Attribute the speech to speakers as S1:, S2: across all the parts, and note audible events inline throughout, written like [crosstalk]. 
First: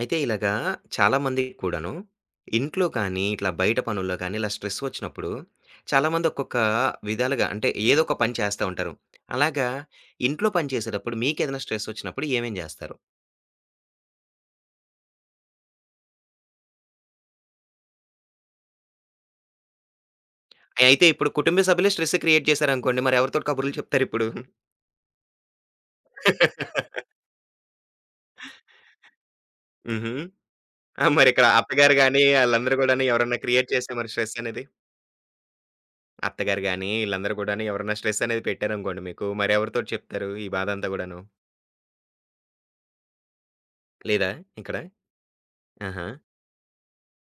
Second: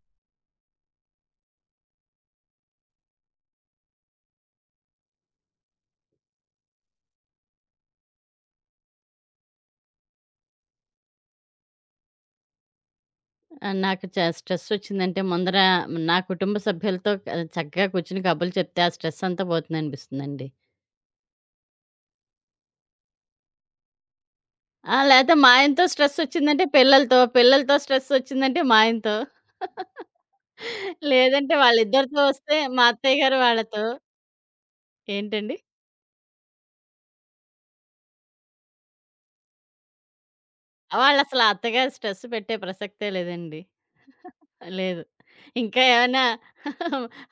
S1: అయితే ఇలాగా చాలామందికి కూడాను, ఇంట్లో కానీ, ఇట్లా బయట పనుల్లో కానీ, ఇలా స్ట్రెస్ వచ్చినప్పుడు చాలామంది ఒక్కొక్క విధాలుగా అంటే ఏదో ఒక పని చేస్తా ఉంటారు. అలాగా ఇంట్లో పని చేసేటప్పుడు మీకేదైనా స్ట్రెస్ వచ్చినప్పుడు ఏమేం జేస్తారు?
S2: నాకు స్ట్రెసొచ్చిందంటే ముందర నా కుటుంబ సభ్యులతో చక్కగా కూర్చొని కబుర్లు చెప్తే ఆ స్ట్రెసంతా పోతుందనిపిస్తుందండి.
S1: అయితే ఇప్పుడు కుటుంబ సభ్యులే స్ట్రెస్ క్రియేట్ చేశారనుకోండి, మరి ఎవరితోటి కబుర్లు చెప్తారిప్పుడు?
S2: ఆ! లేతే మా ఆయనతో స్ట్రెసొచ్చిందంటే పిల్లలతో, పిల్లలతో స్ట్రెసొచ్చిందంటే మా ఆయనతో. [laughs]
S1: హుహు. ఆ! మరిక్కడ
S2: లేదంటే
S1: అత్తగారు
S2: వాళ్ళిద్దరితో
S1: గాని,
S2: వస్తే
S1: ఆళ్ళందరూ
S2: మా
S1: గూడాను
S2: అత్తయ్య గారు
S1: ఎవరన్నా క్రియేట్
S2: వాళ్ళతో.
S1: చేస్తే మరి స్ట్రెస్ అనేది?
S2: ఏంటండి?
S1: అత్తగారు గాని, ఈళ్ళందరూ గూడాను ఎవరన్నా స్ట్రెస్ అనేది పెట్టారనుకోండి మీకు, మరెవరితోటి చెప్తారు ఈ బాధంతా గూడాను?
S2: వాళ్ళసల అంతగా స్ట్రెస్ పెట్టే ప్రసక్తే లేదండి.
S1: లేదా ఇక్కడ?
S2: లేదు. ఇంకా
S1: ఆహా!
S2: ఏమన్నా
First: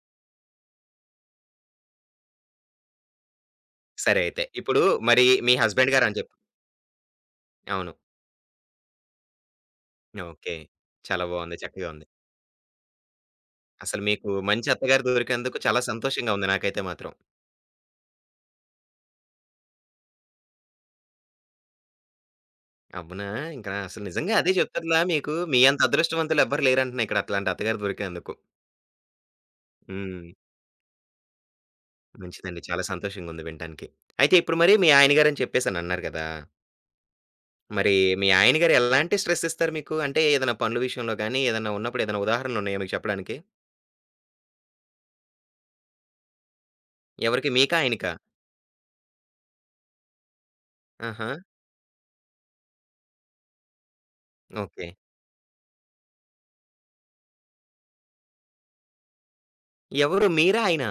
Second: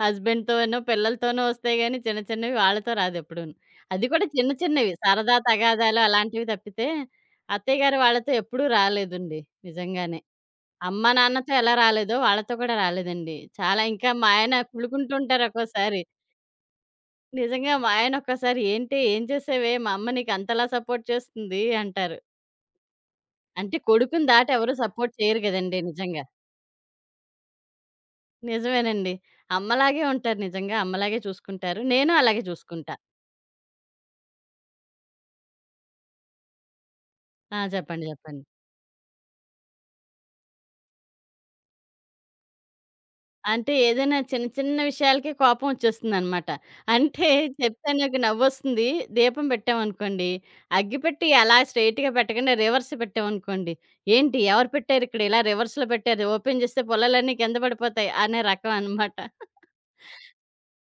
S2: హస్బెండ్‌తోనో, [laughs] పిల్లలతోనో వస్తాయి గానీ చిన్న చిన్నవి వాళ్ళతో రాదెప్పుడూను. అది
S1: సరే
S2: కూడా
S1: అయితే.
S2: చిన్న
S1: ఇప్పుడు
S2: చిన్నవి
S1: మరి
S2: సరదా
S1: మీ హస్బెండ్
S2: తగాదాలు
S1: గారని చెప్పి
S2: అలాంటివి తప్పితే, అత్తయ్య
S1: అవును.
S2: గారు వాళ్ళతో ఎప్పుడూ రాలేదండి నిజంగానే.
S1: ఓకే.
S2: అమ్మ,
S1: చాలా
S2: నాన్నతో
S1: బావుంది.
S2: ఎలా
S1: చక్కగా ఉంది.
S2: రాలేదో వాళ్ళతో కూడా రాలేదండి. చాలా
S1: అసలు
S2: ఇంకా
S1: మీకు
S2: మా ఆయన
S1: మంచి అత్తగారు
S2: కుళ్ళుకుంటుంటారు
S1: దొరికినందుకు చాలా
S2: ఒక్కోసారి.
S1: సంతోషంగా ఉంది నాకైతే మాత్రం.
S2: నిజంగా మా ఆయన ఒక్కోసారి "ఏంటి? ఏం చేసావే? మా అమ్మ నీకు అంతలా సపోర్ట్ చేస్తుంది" అంటారు.
S1: అవునా! ఇంకా
S2: అంటే
S1: అసలు
S2: కొడుకుని
S1: నిజంగా
S2: దాటి
S1: అదే
S2: ఎవరు
S1: చెప్తుర్లా
S2: సపోర్ట్
S1: మీకు
S2: చేయరు
S1: మీ
S2: గదండీ!
S1: అంత
S2: నిజంగా.
S1: అదృష్టవంతులు ఎవ్వరు లేరంటున్నా ఇక్కడ అట్లాంటి అత్తగారు దొరికినందుకు.
S2: నిజమేనండి. అమ్మలాగే
S1: హ్మ్.
S2: ఉంటారు నిజంగా. అమ్మలాగే చూసుకుంటారు. నేను అలాగే
S1: మంచిదండి. చాలా
S2: చూసుకుంటా.
S1: సంతోషంగా ఉంది వినటానికి. అయితే ఇప్పుడు మరి మీ ఆయన గారని చెప్పేసనన్నారు కదా!
S2: ఆ!
S1: మరి
S2: చెప్పండి.
S1: మీ
S2: చెప్పండి.
S1: ఆయన గారు ఎలాంటి స్ట్రెస్ ఇస్తారు మీకు? అంటే ఏదైనా పనుల విషయంలో గాని, ఏదన్నా ఉన్నప్పుడు ఏదైనా ఉదాహరణలున్నాయా మీకు చెప్పడానికి?
S2: అంటే ఏదైనా చిన్న చిన్న విషయాలకే కోపం వచ్చేస్తుందనమాట. అంటే
S1: ఎవరికి మీకా?
S2: చెప్తే
S1: ఆయనకా?
S2: నాకు నవ్వొస్తుంది. దీపం పెట్టామనుకోండి, అగ్గిపెట్టి
S1: ఆహా!
S2: అలా స్ట్రెయిట్‌గా పెట్టకుండా రివర్స్ పెట్టామనుకోండి, "ఏంటి ఎవరు
S1: ఓకే.
S2: పెట్టారిక్కడ ఇలా రివర్స్‌లో పెట్టారు? ఓపెన్ చేస్తే పుల్లలన్నీ కింద పడిపోతాయి" అనే రకం అనమాట.
S1: ఎవరు మీరా? ఆయనా?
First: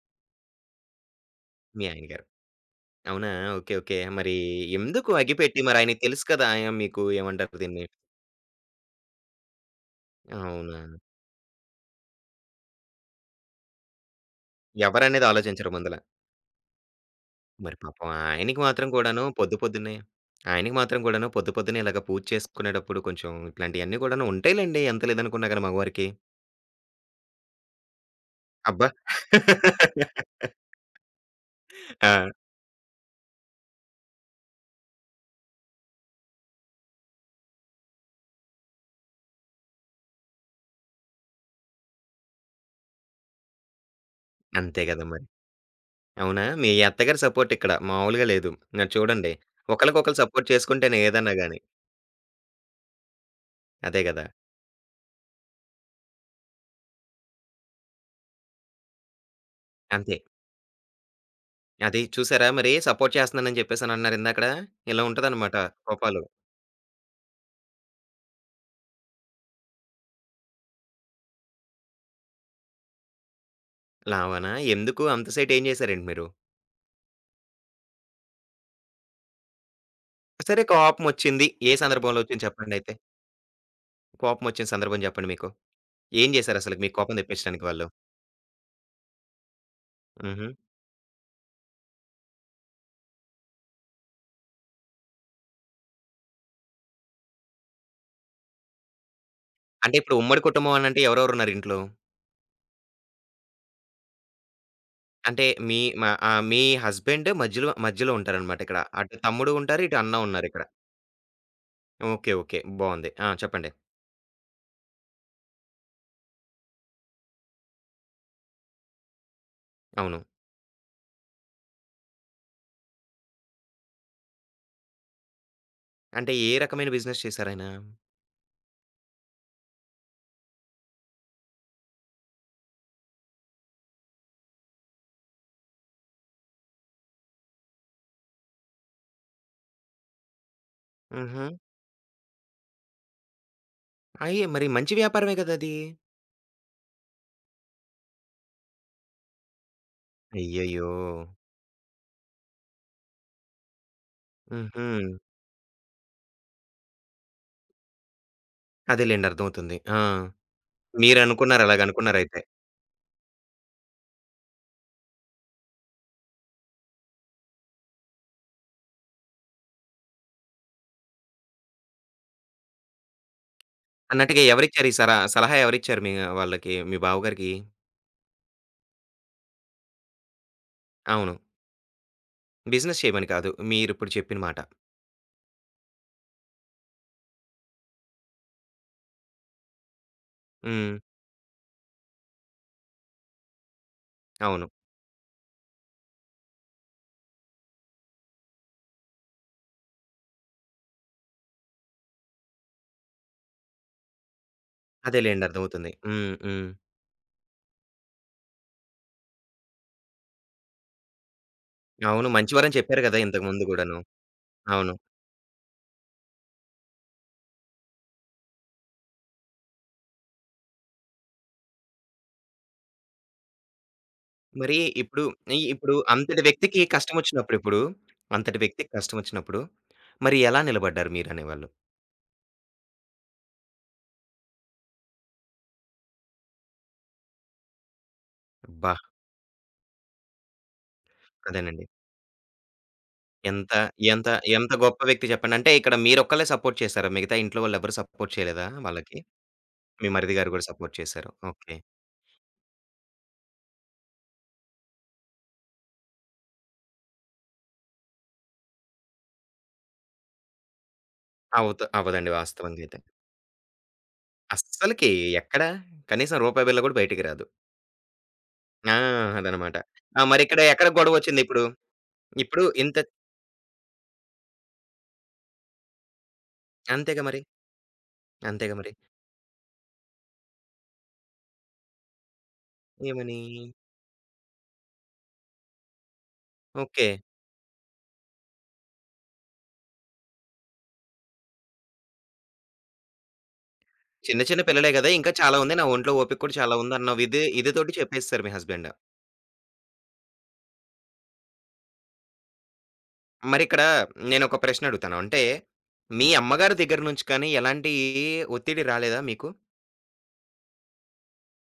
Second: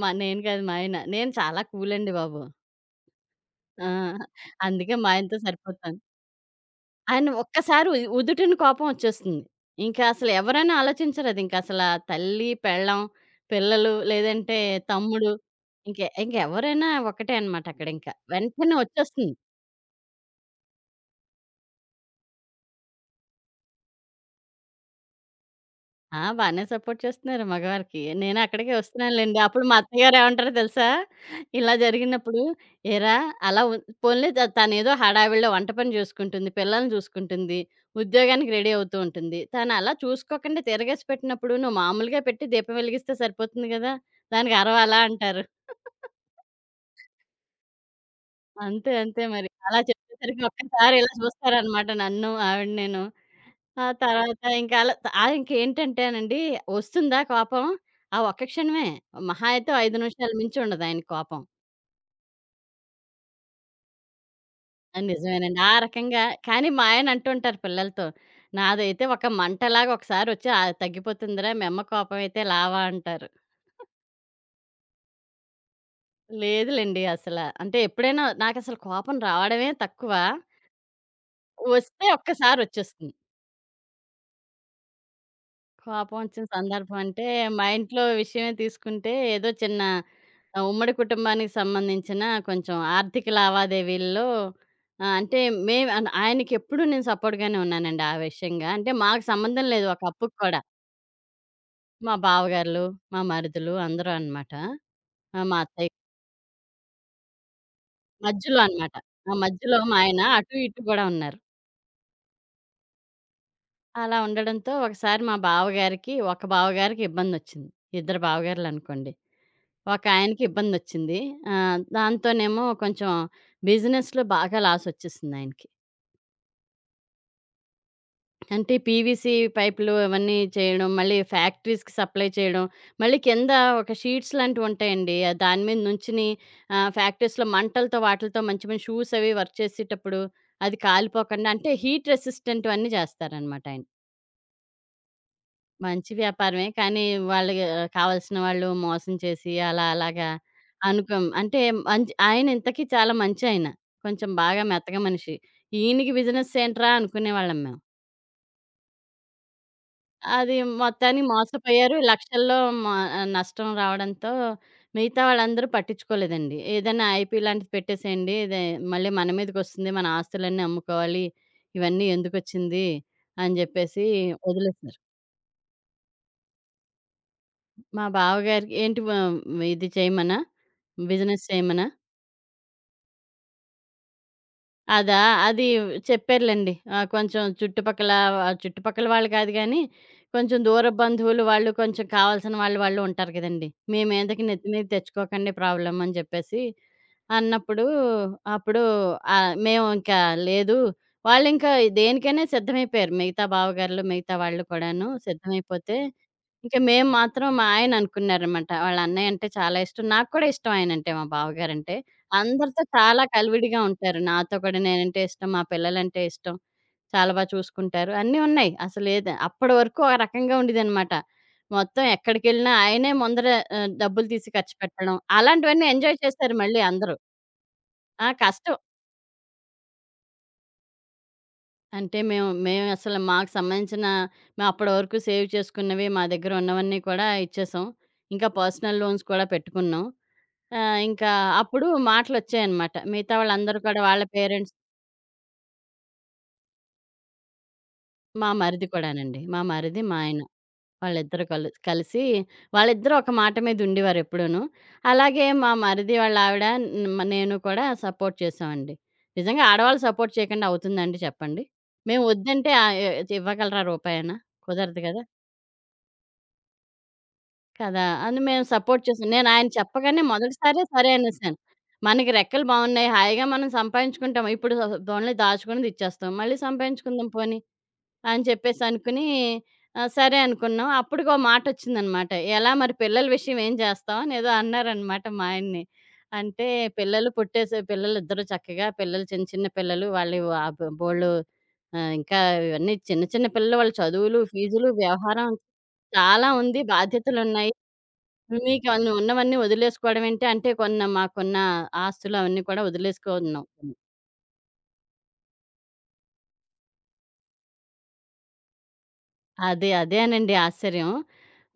S2: మా నేను కాదు మా ఆయన. నేను చాలా
S1: మీ
S2: కూల్
S1: ఆయన
S2: అండి
S1: గారు.
S2: బాబు.
S1: అవునా? ఓకే.
S2: ఆ!
S1: ఓకే. మరి
S2: అందుకే మా
S1: ఎందుకు
S2: ఆయనతో
S1: అగ్గిపెట్టి మరి
S2: సరిపోతాను.
S1: ఆయనకి తెలుసు కదా! ఆయన మీకు
S2: ఆయన
S1: ఏమంటారు దీన్ని?
S2: ఒక్కసారి ఉదుటున కోపం వచ్చేస్తుంది. ఇంకా అసలు ఎవరైనా
S1: అవునా?
S2: ఆలోచించరు అది. ఇంక అసల తల్లి, పెళ్ళాం, పిల్లలు లేదంటే
S1: ఎవరనేది
S2: తమ్ముడు
S1: ఆలోచించరు ముందల.
S2: ఇంక ఇంకెవరైనా ఒకటే అనమాట
S1: మరి
S2: అక్కడ
S1: పాపం
S2: ఇంకా.
S1: ఆయనకి
S2: వెంటనే
S1: మాత్రం కూడాను
S2: వచ్చేస్తుంది.
S1: పొద్దు పొద్దున్నే ఆయనకి మాత్రం కూడాను పొద్దు పొద్దున్నే ఇలాగ పూజ చేసుకునేటప్పుడు కొంచెం ఇట్లాంటియన్నీ కూడాను ఉంటాయిలెండి. ఎంత లేదనుకున్నా గాని మగవారికి.
S2: ఆ! బానే సపోర్ట్ చేస్తున్నారు మగవారికి. నేను అక్కడికే
S1: అబ్బా!
S2: వస్తున్నానులెండి. అప్పుడు మా అత్తయ్యగారు ఏమంటారో తెలుసా? ఇలా
S1: ఆ!
S2: జరిగినప్పుడు, "ఏరా! అలా పోన్లే తనేదో హడావిడిలో వంట పని చూసుకుంటుంది, పిల్లల్ని చూసుకుంటుంది, ఉద్యోగానికి రెడీ అవుతూ ఉంటుంది. తను అలా చూసుకోకుండా తిరగేసి పెట్టినప్పుడు నువ్వు మామూలుగా పెట్టి దీపం వెలిగిస్తే సరిపోతుంది గదా! దానికి
S1: అంతే
S2: అరవాలా?"
S1: గదా! మరి.
S2: అంటారు.
S1: అవునా? మీ అత్తగారి సపోర్ట్ ఇక్కడ మామూలుగా లేదు. మరి
S2: అంతే. అంతే
S1: చూడండి.
S2: మరి. అలా
S1: ఒకళ్ళకొకళ్ళు
S2: చెప్పేసరికి
S1: సపోర్ట్
S2: ఒక్కసారి
S1: చేసుకుంటేనే
S2: ఇలా
S1: ఏదన్నా గాని.
S2: చూస్తారనమాట నన్ను, ఆవిడనేను. ఆ
S1: అదే గదా!
S2: తర్వాత ఇంకా అలా ఇంకేంటంటేనండి వస్తుందా కోపం? ఆ ఒక్క క్షణమే. మహా అయితే 5
S1: అంతే.
S2: నిమిషాలు మించి ఉండదు ఆయన కోపం.
S1: అది చూసారా! మరి సపోర్ట్ చేస్తున్నానని చెప్పేసనన్నారు ఇందాకడ. ఇలా
S2: అది
S1: ఉంటదనమాట
S2: నిజమేనండి. ఆ రకంగా
S1: కోపాలు.
S2: కానీ మా ఆయన అంటుంటారు పిల్లలతో, నాదైతే ఒక మంటలాగా ఒకసారొచ్చి తగ్గిపోతుందిరా మీ అమ్మ కోపం అయితే లావా అంటారు.
S1: లావనా? ఎందుకు అంత సేటు ఏం చేశారండి మీరు?
S2: లేదులెండి అసల. అంటే ఎప్పుడైనా నాకసలు కోపం రావడమే తక్కువ.
S1: సరే కోపమొచ్చింది. ఏ
S2: వస్తే
S1: సందర్భంలో ఒచ్చింది చెప్పండయితే?
S2: ఒక్కసారొచ్చేస్తుంది.
S1: కోపమొచ్చిన సందర్భం చెప్పండి మీకు. ఏం
S2: కోపమొచ్చిన
S1: జేశారసలకి
S2: సందర్భం
S1: మీకు కోపం
S2: అంటే,
S1: తెప్పించడానికి
S2: మా
S1: వాళ్ళు?
S2: ఇంట్లో విషయమే తీసుకుంటే, ఏదో చిన్న
S1: హుహు.
S2: ఉమ్మడి కుటుంబానికి సంబంధించిన కొంచెం ఆర్థిక లావాదేవీల్లో అంటే మేము ఆయనకెప్పుడూ నేను సపోర్ట్‌గానే ఉన్నానండి ఆ విషయంగా. అంటే మాకు సంబంధం లేదు
S1: అంటే
S2: ఒక
S1: ఇప్పుడు
S2: అప్పుకి
S1: ఉమ్మడి
S2: కూడా.
S1: కుటుంబం అనంటే ఎవరెవరున్నారు ఇంట్లో?
S2: మా బావగార్లు, మా మరుదులు అందరూ అనమాట.
S1: అంటే
S2: మా
S1: మీ
S2: అత్తయ్య
S1: మా మీ హస్బెండ్ మధ్యలో మధ్యలో
S2: మధ్యలో
S1: ఉంటారనమాట ఇక్కడ.
S2: అనమాట.
S1: అటు
S2: ఆ!
S1: తమ్ముడు
S2: మధ్యలో
S1: ఉంటారు,
S2: మా
S1: ఇటు
S2: ఆయన
S1: అన్న
S2: అటు
S1: ఉన్నారిక్కడ.
S2: ఇటు గూడా ఉన్నారు.
S1: ఓకే. ఓకే. బావుంది. ఆ! చెప్పండి.
S2: అలా ఉండడంతో ఒకసారి మా బావగారికి, ఒక బావగారికి ఇబ్బందొచ్చింది. ఇద్దరు బావగార్లనుకోండి.
S1: అవును.
S2: ఒకాయనకి ఇబ్బందొచ్చింది. దాంతోనేమో కొంచెం బిజినెస్‌లో బాగా లాసొచ్చేసిందాయనకి.
S1: అంటే ఏ రకమైన బిజినెస్ చేశారాయన?
S2: అంటే పీవీసీ పైపులు అవన్నీ చేయడం, మళ్ళీ ఫ్యాక్టరీస్‌కి సప్లై చేయడం, మళ్ళీ కింద ఒక షీట్స్ లాంటివుంటాయండి. దాని మీద నుంచుని ఫ్యాక్టరీస్‌లో మంటలతో వాటిలతో మంచి మంచి షూస్ అవి వర్క్ చేసేటప్పుడు అది
S1: హుహు.
S2: కాలిపోకుండా అంటే హీట్ రెసిస్టెంట్‌వన్నీ చేస్తారనమాట ఆయన.
S1: అయ్యే! మరి మంచి వ్యాపారమే గదది.
S2: మంచి వ్యాపారమే. కానీ వాళ్ళకి కావాల్సిన వాళ్ళు మోసం చేసి అలా అలాగా
S1: అయ్యయ్యో!
S2: అనుకోం అంటే మంచి ఆయన ఇంతకీ చాలా మంచాయన. కొంచెం బాగా
S1: హుహు.
S2: మెత్తగా మనిషి. ఈయనకి బిజినెస్ ఏంట్రా అనుకునేవాళ్ళం మేము.
S1: అదేలెండి. అర్థమవుతుంది. ఆ!
S2: అది మొత్తానికి
S1: మీరనుకున్నారు
S2: మోసపోయారు.
S1: అలాగనుకున్నారైతే.
S2: లక్షల్లో మ నష్టం రావడంతో మిగతా వాళ్ళందరూ పట్టించుకోలేదండి. ఏదైనా ఐపీ లాంటిది పెట్టేసేయండి. ఇదే మళ్ళీ మన మీదకొస్తుంది. మన ఆస్తులన్నీ అమ్ముకోవాలి. ఇవన్నీ ఎందుకొచ్చింది అని జెప్పేసి
S1: అన్నట్టుగా ఎవరిచ్చారు ఈ
S2: వదిలేసారు.
S1: సరా సలహా ఎవరిచ్చారు మీ వాళ్ళకి? మీ బావగారికి?
S2: మా బావగారికి ఏంటి ఇది చేయమనా?
S1: అవును.
S2: బిజినెస్ చేయమనా?
S1: బిజినెస్ చేయమని కాదు. మీరిప్పుడు చెప్పిన మాట.
S2: అదా? అది చెప్పారులెండి. ఆ! కొంచెం చుట్టుపక్కల చుట్టుపక్కల వాళ్ళు కాదు గానీ, కొంచెం
S1: హ్మ్.
S2: దూరపు బంధువులు వాళ్ళు, కొంచెం కావాల్సిన వాళ్ళు, వాళ్ళు ఉంటారు కదండీ. మీ మీదకి
S1: అవును.
S2: నెత్తి మీద తెచ్చుకోకండి ప్రాబ్లమ్ అని చెప్పేసి అన్నప్పుడు, అప్పుడు మేము ఇంకా లేదు. వాళ్ళింకా దేనికైనా సిద్ధమైపోయారు. మిగతా బావగారులు, మిగతా వాళ్ళు కూడాను
S1: అదేలెండి. అర్థమవుతుంది.
S2: సిద్ధమైపోతే
S1: హ్మ్. హ్మ్.
S2: ఇంక మేము మాత్రం మా ఆయన అనుకున్నారనమాట. వాళ్ళ అన్నయ్య అంటే చాలా ఇష్టం. నాకు కూడా ఇష్టం ఆయనంటే, మా బావగారంటే.
S1: అవును. మంచివారని
S2: అందరితో
S1: చెప్పారు గదా!
S2: చాలా
S1: ఇంతకుముందు
S2: కలివిడిగా
S1: గూడాను.
S2: ఉంటారు. నాతో కూడా
S1: అవును.
S2: నేనంటే ఇష్టం, మా పిల్లలంటే ఇష్టం, చాలా చూసుకుంటారు. అన్నీ ఉన్నాయి. అప్పడి వరకు ఆ రకంగా ఉండేదనమాట. మొత్తం ఎక్కడికెళ్ళినా ఆయనే ముందర డబ్బులు తీసి ఖర్చు
S1: మరి
S2: పెట్టడం.
S1: ఇప్పుడు ఇ
S2: అలాంటివన్నీ
S1: ఇప్పుడు
S2: ఎంజాయ్
S1: అంతటి
S2: చేశారు
S1: వ్యక్తికి
S2: మళ్ళీ అందరూ.
S1: కష్టమొచ్చినప్పుడిప్పుడు
S2: ఆ!
S1: అంతటి
S2: కష్టం.
S1: వ్యక్తికి కష్టమొచ్చినప్పుడు మరి ఎలా నిలబడ్డారు మీరనేవాళ్ళు?
S2: అంటే మేము మేము అసలు మాకు సంబంధించిన మేము అప్పటి వరకు సేవ్ చేసుకున్నవి మా దగ్గర ఉన్నవన్నీ కూడా ఇచ్చేసాం. ఇంకా
S1: అబ్బా!
S2: పర్సనల్ లోన్స్ కూడా పెట్టుకున్నాం. ఇంకా
S1: అదేనండి.
S2: అప్పుడు మాటలొచ్చాయన్నమాట. మిగతా
S1: ఎంత,
S2: వాళ్ళందరూ కూడా వాళ్ళ
S1: ఎంత, ఎంత
S2: పేరెంట్స్
S1: గొప్ప వ్యక్తి చెప్పండి. అంటే ఇక్కడ మీరొక్కళ్ళే సపోర్ట్ చేసారా? మిగతా ఇంట్లో వాళ్ళెవ్వరు సపోర్ట్
S2: మా
S1: చేయలేదా
S2: మరిది
S1: వాళ్ళకి?
S2: కూడానండి. మా మరిది,
S1: మీ
S2: మా
S1: మరిది
S2: ఆయన
S1: గారు గూడా సపోర్ట్ చేసారు.
S2: వాళ్ళిద్దరూ
S1: ఓకే.
S2: కలిసి వాళ్ళిద్దరూ ఒక మాట మీద ఉండేవారెప్పుడూను. అలాగే మా మరిది వాళ్ళ ఆవిడ నేను కూడా సపోర్ట్ చేసామండి. నిజంగా ఆడవాళ్ళు సపోర్ట్ చేయకుండా అవుతుందా అండి చెప్పండి?
S1: అవుతు
S2: మేము
S1: అవ్వదండి
S2: వద్దంటే
S1: వాస్తవంగా అయితే.
S2: ఇవ్వగలరా రూపాయైనా? కుదరదు
S1: అస్సలకి
S2: కదా!
S1: ఎక్కడ కనీసం రూపాయి బిళ్ళ గూడా బయటికి రాదు.
S2: కదా! అని మేము
S1: ఆ!
S2: సపోర్ట్ చేసాం. నేను ఆయన
S1: అదనమాట. ఆ!
S2: చెప్పగానే
S1: మరిక్కడ
S2: మొదటిసారే
S1: ఎక్కడ
S2: సరే అనేసాను.
S1: గొడవొచ్చిందిప్పుడు?
S2: మనకి
S1: ఇప్పుడు
S2: రెక్కలు
S1: ఇప్పుడు ఇంత
S2: బావున్నాయి. హాయిగా మనం సంపాదించుకుంటాం. ఇప్పుడు పోన్లే దాచుకున్నది ఇచ్చేస్తాం. మళ్ళీ
S1: అంతేగా
S2: సంపాదించుకుందాం
S1: మరి.
S2: పోనీ అని
S1: అంతేగా
S2: చెప్పేసి
S1: మరి.
S2: అనుకుని సరే అనుకున్నాం. అప్పుడుకో మాటొచ్చిందనమాట. ఎలా మరి పిల్లల
S1: ఏమని?
S2: విషయం ఏం చేస్తాం అని ఏదో అన్నారనమాట మా ఆయన్ని. అంటే
S1: ఓకే.
S2: పిల్లలు పుట్టేసే పిల్లలిద్దరూ చక్కగా పిల్లలు చిన్న చిన్న పిల్లలు వాళ్ళు ఆ బోలెడు ఇంకా ఇవన్నీ చిన్న చిన్న పిల్లలు వాళ్ళ చదువులు,
S1: చిన్న చిన్న
S2: ఫీజులు,
S1: పిల్లలే గదా! ఇంకా
S2: వ్యవహారం
S1: చాలా ఉంది. నా ఒంట్లో ఓపిక
S2: చాలా
S1: కూడా చాలా
S2: ఉంది.
S1: ఉందన్నావు. ఇది
S2: బాధ్యతలున్నాయి.
S1: ఇది తోటి చెప్పేసారు మీ
S2: మీకు
S1: హస్బెండ్.
S2: అన్ని ఉన్నవన్నీ వదిలేసుకోవడం ఏంటి? అంటే మాకున్న ఆస్తులు అవన్నీ కూడా వదిలేసుకున్నాం.
S1: మరిక్కడ
S2: హ్మ్.
S1: నేనొక ప్రశ్న అడుగుతాను. అంటే, మీ అమ్మగారి దగ్గర నుంచి కానీ ఎలాంటి ఒత్తిడి రాలేదా మీకు?
S2: అదేనండి ఆశ్చర్యం.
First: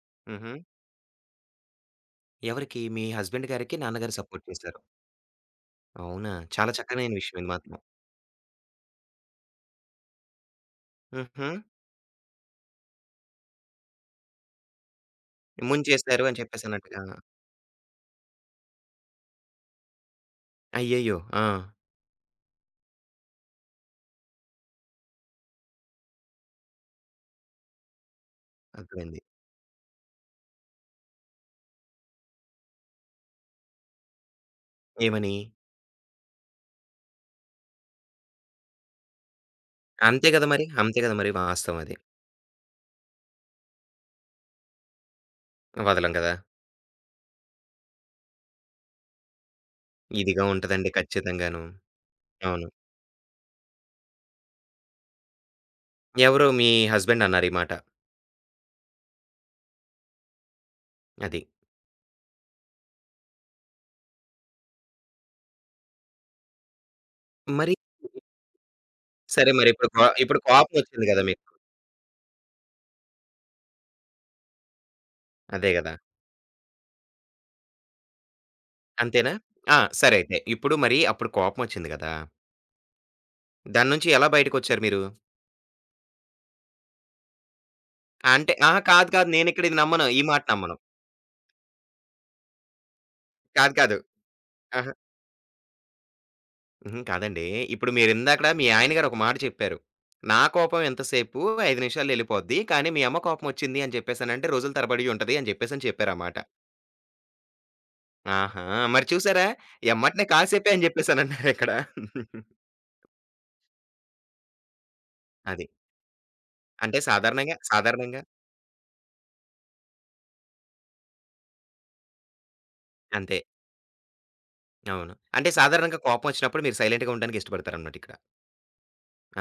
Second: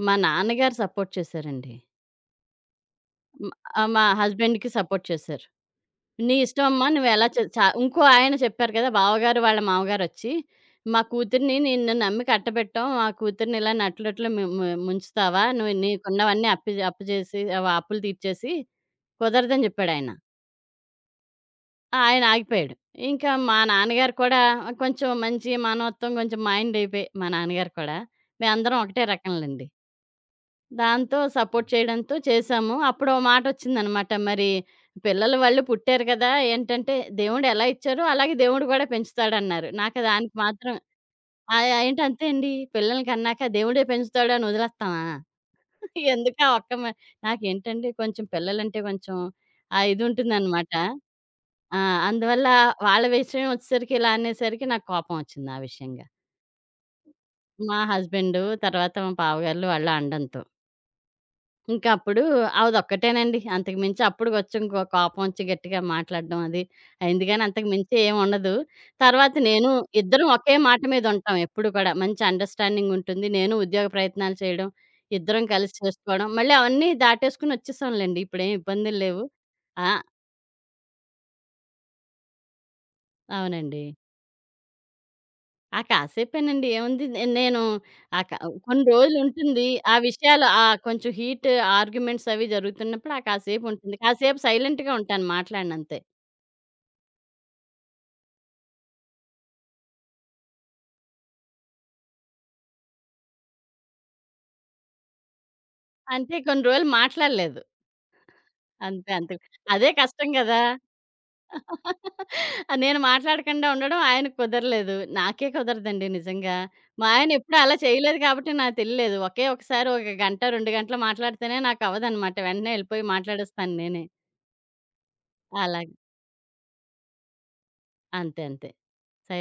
S2: మా
S1: హుహు.
S2: నాన్నగారు సపోర్ట్ చేశారండి.
S1: ఎవరికి? మీ
S2: హ్మ్.
S1: హస్బెండ్ గారికి,
S2: మా
S1: నాన్నగారు సపోర్ట్
S2: హస్బెండ్‌కి
S1: చేశారు.
S2: సపోర్ట్ చేశారు.
S1: అవునా!
S2: "నీ ఇష్టం
S1: చాలా
S2: అమ్మా
S1: చక్కనైన
S2: నువ్వెలా
S1: విషయం
S2: చే"
S1: ఇది మాత్రం.
S2: ఇంకో ఆయన చెప్పారు కదా! బావగారు వాళ్ళ మామగారొచ్చి, "మా
S1: హుహు.
S2: కూతురిని నిన్ను నమ్మి కట్టబెట్టాం. మా కూతురిని ఇలా నట్టలోట్లో ము ము ముంచుతావా? నువ్వు
S1: ముంచేశారు అని
S2: నీకున్నవన్నీ అప్పు
S1: చెప్పేసన్నట్టుగా.
S2: అప్పు చేసి అప్పులు తీర్చేసి కుదరదని" చెప్పాడాయన.
S1: అయ్యయ్యో! ఆ!
S2: ఆయన ఆగిపోయాడు. ఇంకా మా నాన్నగారు కూడా కొంచెం మంచి మానవత్వం కొంచెం మైండ్ అయిపోయి మా నాన్నగారు కూడా. మేమందరం ఒకటే
S1: అర్థమైంది.
S2: రకంలెండి. దాంతో సపోర్ట్ చేయడంతో చేశాము. అప్పుడు ఓ మాటొచ్చిందనమాట. మరి
S1: ఏమని?
S2: పిల్లలు వాళ్ళు పుట్టారు కదా! ఏంటంటే దేవుడు ఎలా ఇచ్చారో అలాగే దేవుడు కూడా పెంచుతాడన్నారు. నాకు
S1: అంతే
S2: దానికి
S1: గదా మరి.
S2: మాత్రం
S1: అంతే గదా మరి. వాస్తవం అది.
S2: ఏంటి అంతే అండి. పిల్లల్ని కన్నాక దేవుడే పెంచుతాడు అని వదిలేస్తామా?
S1: వదలం గదా!
S2: ఎందుకా ఒక్క నాకేంటండి కొంచెం పిల్లలంటే కొంచెం ఆ ఇది
S1: ఇదిగా
S2: ఉంటుందనమాట.
S1: ఉంటదండి ఖచ్చితంగాను.
S2: ఆ! అందువల్ల
S1: అవును.
S2: వాళ్ళ విషయం వచ్చేసరికి ఇలా అనేసరికి నాకు కోపం వచ్చింది ఆ విషయంగా.
S1: ఎవరు? మీ హస్బెండ్ అన్నారు ఈ మాట.
S2: మా హస్బెండు, తర్వాత మా బావగార్లు వాళ్ళు అనడంతో.
S1: అది.
S2: ఇంకా అప్పుడు అదొక్కటేనండి. అంతకు మించి అప్పుడుకొచ్చి ఇంకో కోపం వచ్చి గట్టిగా మాట్లాడడం అది అయింది గానీ అంతకు
S1: మరి
S2: మించి ఏం ఉండదు. తర్వాత
S1: సరే మరి
S2: నేను
S1: ఇప్పుడు కో
S2: ఇద్దరం
S1: ఇప్పుడు
S2: ఒకే మాట మీద
S1: కోపమొచ్చింది గదా
S2: ఉంటాం
S1: మీకు.
S2: ఎప్పుడు కూడా. మంచి అండర్‌స్టాండింగ్ ఉంటుంది. నేను ఉద్యోగ ప్రయత్నాలు చేయడం, ఇద్దరం
S1: అదే
S2: కలిసి
S1: గదా!
S2: చేసుకోవడం. మళ్ళీ అవన్నీ దాటేసుకొని వచ్చేసాంలెండి. ఇప్పుడేం ఇబ్బందులు లేవు.
S1: అంతేనా? ఆ!
S2: ఆ!
S1: సరే అయితే. ఇప్పుడు మరి అప్పుడు కోపమొచ్చింది గదా!
S2: అవునండి.
S1: దాని నుంచి ఎలా బయటకొచ్చారు మీరు?
S2: ఆ! కాసేపేనండి. ఏముంది నేను ఆ క
S1: అంటే అహా!
S2: కొన్ని
S1: కాదు. కాదు. నేనిక్కడ
S2: రోజులుంటుంది.
S1: ఇది
S2: ఆ
S1: నమ్మను. ఈ మాట
S2: విషయాలు
S1: నమ్మను.
S2: కొంచెం హీట్ ఆర్గ్యుమెంట్స్ అవి జరుగుతున్నప్పుడు ఆ
S1: కాదు.
S2: కాసేపుంటుంది.
S1: కాదు.
S2: కాసేపు
S1: అహా!
S2: సైలెంట్‌గా ఉంటాను మాట్లాడనంతే.
S1: హుహు. కాదండి. ఇప్పుడు మీరిందాకడ మీ ఆయన గారు ఒక మాట చెప్పారు. "నా కోపం ఎంతసేపు 5 నిమిషాల్లో ఎళ్ళిపోద్ది. కానీ మీ అమ్మ కోపమొచ్చింది" అని చెప్పేసనంటే రోజుల తరబడి ఉంటది అని చెప్పేసని చెప్పారు ఆ
S2: అంటే
S1: మాట.
S2: కొన్ని రోజులు మాట్లాడలేదు.
S1: ఆహా! మరి
S2: అంతే అంతే.
S1: చూసారా?
S2: అదే
S1: ఎమ్మటనే
S2: కష్టం గదా!
S1: కాసేపే అని చెప్పేసనన్నారిక్కడ.
S2: [laughs] నేను మాట్లాడకుండా ఉండడం ఆయనకు కుదరలేదు. నాకే
S1: అది.
S2: కుదరదండి నిజంగా.
S1: అంటే
S2: మా ఆయన ఎప్పుడూ
S1: సాధారణంగా
S2: అలా చేయలేదు
S1: సాధారణంగా
S2: కాబట్టి నాకు తెలీలేదు. ఒకే ఒకసారి ఒక గంట, 2 గంటలు మాట్లాడితేనే నాకవ్వదనమాట. వెంటనే ఎళ్ళిపోయి
S1: అంతే.
S2: మాట్లాడేస్తాను నేనే.
S1: అవును. అంటే
S2: అలాగ.
S1: సాధారణంగా కోపమొచ్చినప్పుడు మీరు సైలెంట్‌గా ఉండడానికి ఇష్టపడతారనమాటిక్కడ.
S2: అంతే అంతే.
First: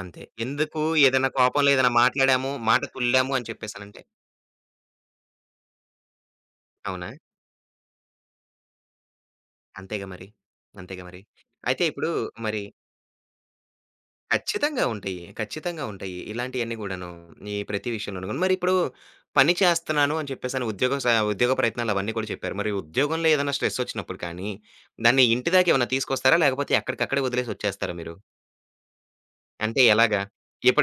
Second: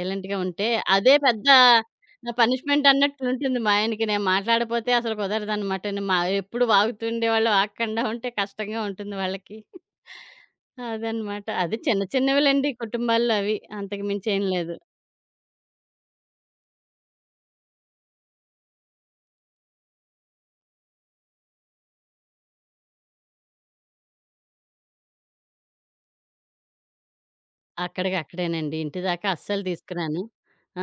S1: అంతే.
S2: ఉంటే,
S1: ఎందుకు
S2: అదే
S1: ఏదైనా
S2: పెద్ద
S1: కోపంలో ఏదైనా మాట్లాడాము, మాట
S2: పనిష్మెంట్
S1: తుల్లాము అని
S2: అన్నట్లుంటుంది మా
S1: చెప్పేసనంటే
S2: ఆయనకి. నేను మాట్లాడపోతే అసలు కుదరదనమాట. నే మా ఎప్పుడు వాగుతూ
S1: అవునా?
S2: ఉండేవాళ్ళు, వాగకుండా ఉంటే కష్టంగా ఉంటుంది వాళ్ళకి.
S1: అంతేగా మరి. అంతేగా మరి.
S2: అదనమాట. అది
S1: అయితే
S2: చిన్న
S1: ఇప్పుడు మరి
S2: చిన్నవిలెండి కుటుంబాల్లో అవి. అంతకు మించేం లేదు.
S1: ఖచ్చితంగా ఉంటాయి. ఖచ్చితంగా ఉంటాయి. ఇలాంటియన్నీ గూడాను. ఈ ప్రతి విషయంలోను గూను. మరిప్పుడు పని చేస్తున్నాను అని చెప్పేసని ఉద్యోగ ప్రయత్నాలు అవన్నీ కూడా చెప్పారు. మరి ఉద్యోగంలో ఏదైనా స్ట్రెస్సొచ్చినప్పుడు కానీ, దాన్ని ఇంటి దాకా ఏమన్నా తీసుకొస్తారా? లేకపోతే ఎక్కడికక్కడే వదిలేసొచ్చేస్తారా మీరు?
S2: అక్కడికక్కడేనండి. ఇంటి దాకా అస్సలు
S1: అంటే ఎలాగా?
S2: తీసుకురాను.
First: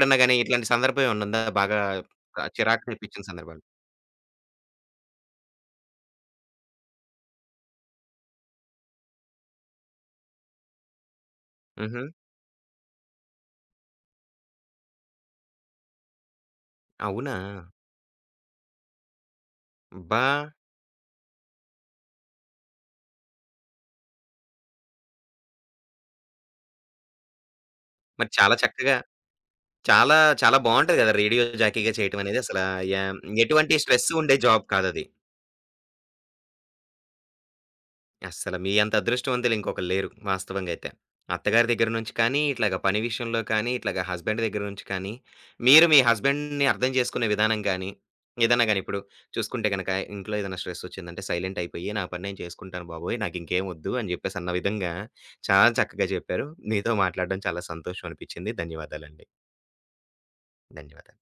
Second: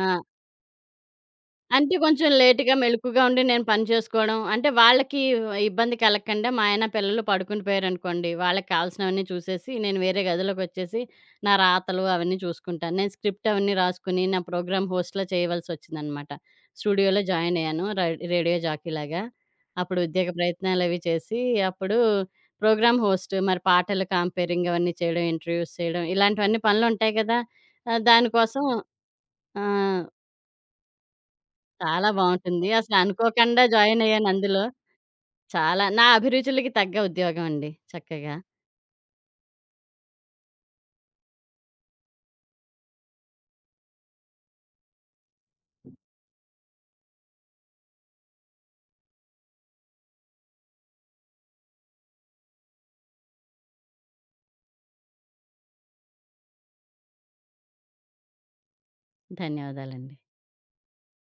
S2: ఆ!
S1: గాని ఇట్లాంటి సందర్భం ఏమన్నా ఉందా? బాగా
S2: అంటే కొంచెం లేట్‌గా
S1: చిరాకు
S2: మెలుకువగా
S1: తెప్పించిన
S2: ఉండి
S1: సందర్భాలు?
S2: నేను పని చేసుకోవడం. అంటే వాళ్ళకి ఇబ్బంది కలగకుండా మా ఆయన పిల్లలు పడుకుని పోయారనుకోండి, వాళ్ళకి కావాల్సినవన్నీ చూసేసి నేను వేరే గదిలోకొచ్చేసి నా రాతలు
S1: హుహు.
S2: అవన్నీ చూసుకుంటాను. నేను స్క్రిప్ట్ అవన్నీ రాసుకుని నా ప్రోగ్రామ్ హోస్ట్‌లా చేయవలసొచ్చిందనమాట. స్టూడియోలో
S1: అవునా?
S2: జాయిన్ అయ్యాను రేడియో జాకీలాగా. అప్పుడు
S1: అబ్బా!
S2: ఉద్యోగ ప్రయత్నాలవి చేసి అప్పుడు ప్రోగ్రామ్ హోస్ట్ మరి పాటలు కంపేరింగ్ అవన్నీ చేయడం, ఇంటర్వ్యూస్ చేయడం ఇలాంటివన్నీ పనులుంటాయి కదా!
S1: మరి చాలా
S2: దానికోసం
S1: చక్కగా
S2: ఆ!
S1: చాలా, చాలా బావుంటది గదా! రేడియో జాకీగా
S2: చాలా
S1: చేయటం అనేది అసల
S2: బావుంటుంది. అసలు
S1: య
S2: అనుకోకుండా
S1: ఎటువంటి
S2: జాయిన్
S1: స్ట్రెస్
S2: అయ్యాను
S1: ఉండే
S2: అందులో.
S1: జాబ్ కాదది.
S2: చాలా నా అభిరుచులకి తగ్గ ఉద్యోగం అండి. చక్కగా.
S1: అస్సల మీ అంత అదృష్టవంతులు ఇంకొకళ్ళు లేరు వాస్తవంగా అయితే. అత్తగారి దగ్గర నుంచి కానీ, ఇట్లాగ పని విషయంలో కానీ, ఇట్లాగ హస్బెండ్ దగ్గర నుంచి కానీ, మీరు మీ హస్బెండ్‌ని అర్థం చేసుకునే విధానం గానీ, ఏదన్నా గానీ ఇప్పుడు చూసుకుంటే గనక ఇంట్లో ఏదైనా స్ట్రెస్ వచ్చిందంటే సైలెంట్ అయిపోయి, "నా పని నేను చేసుకుంటాను బాబోయ్! నాకింకేం వద్దు" అని జెప్పేసి అన్న విధంగా చాలా చక్కగా చెప్పారు. మీతో మాట్లాడడం చాలా సంతోషం అనిపిచ్చింది. ధన్యవాదాలండి.
S2: ధన్యవాదాలండి.
S1: ధన్యవాదాలు.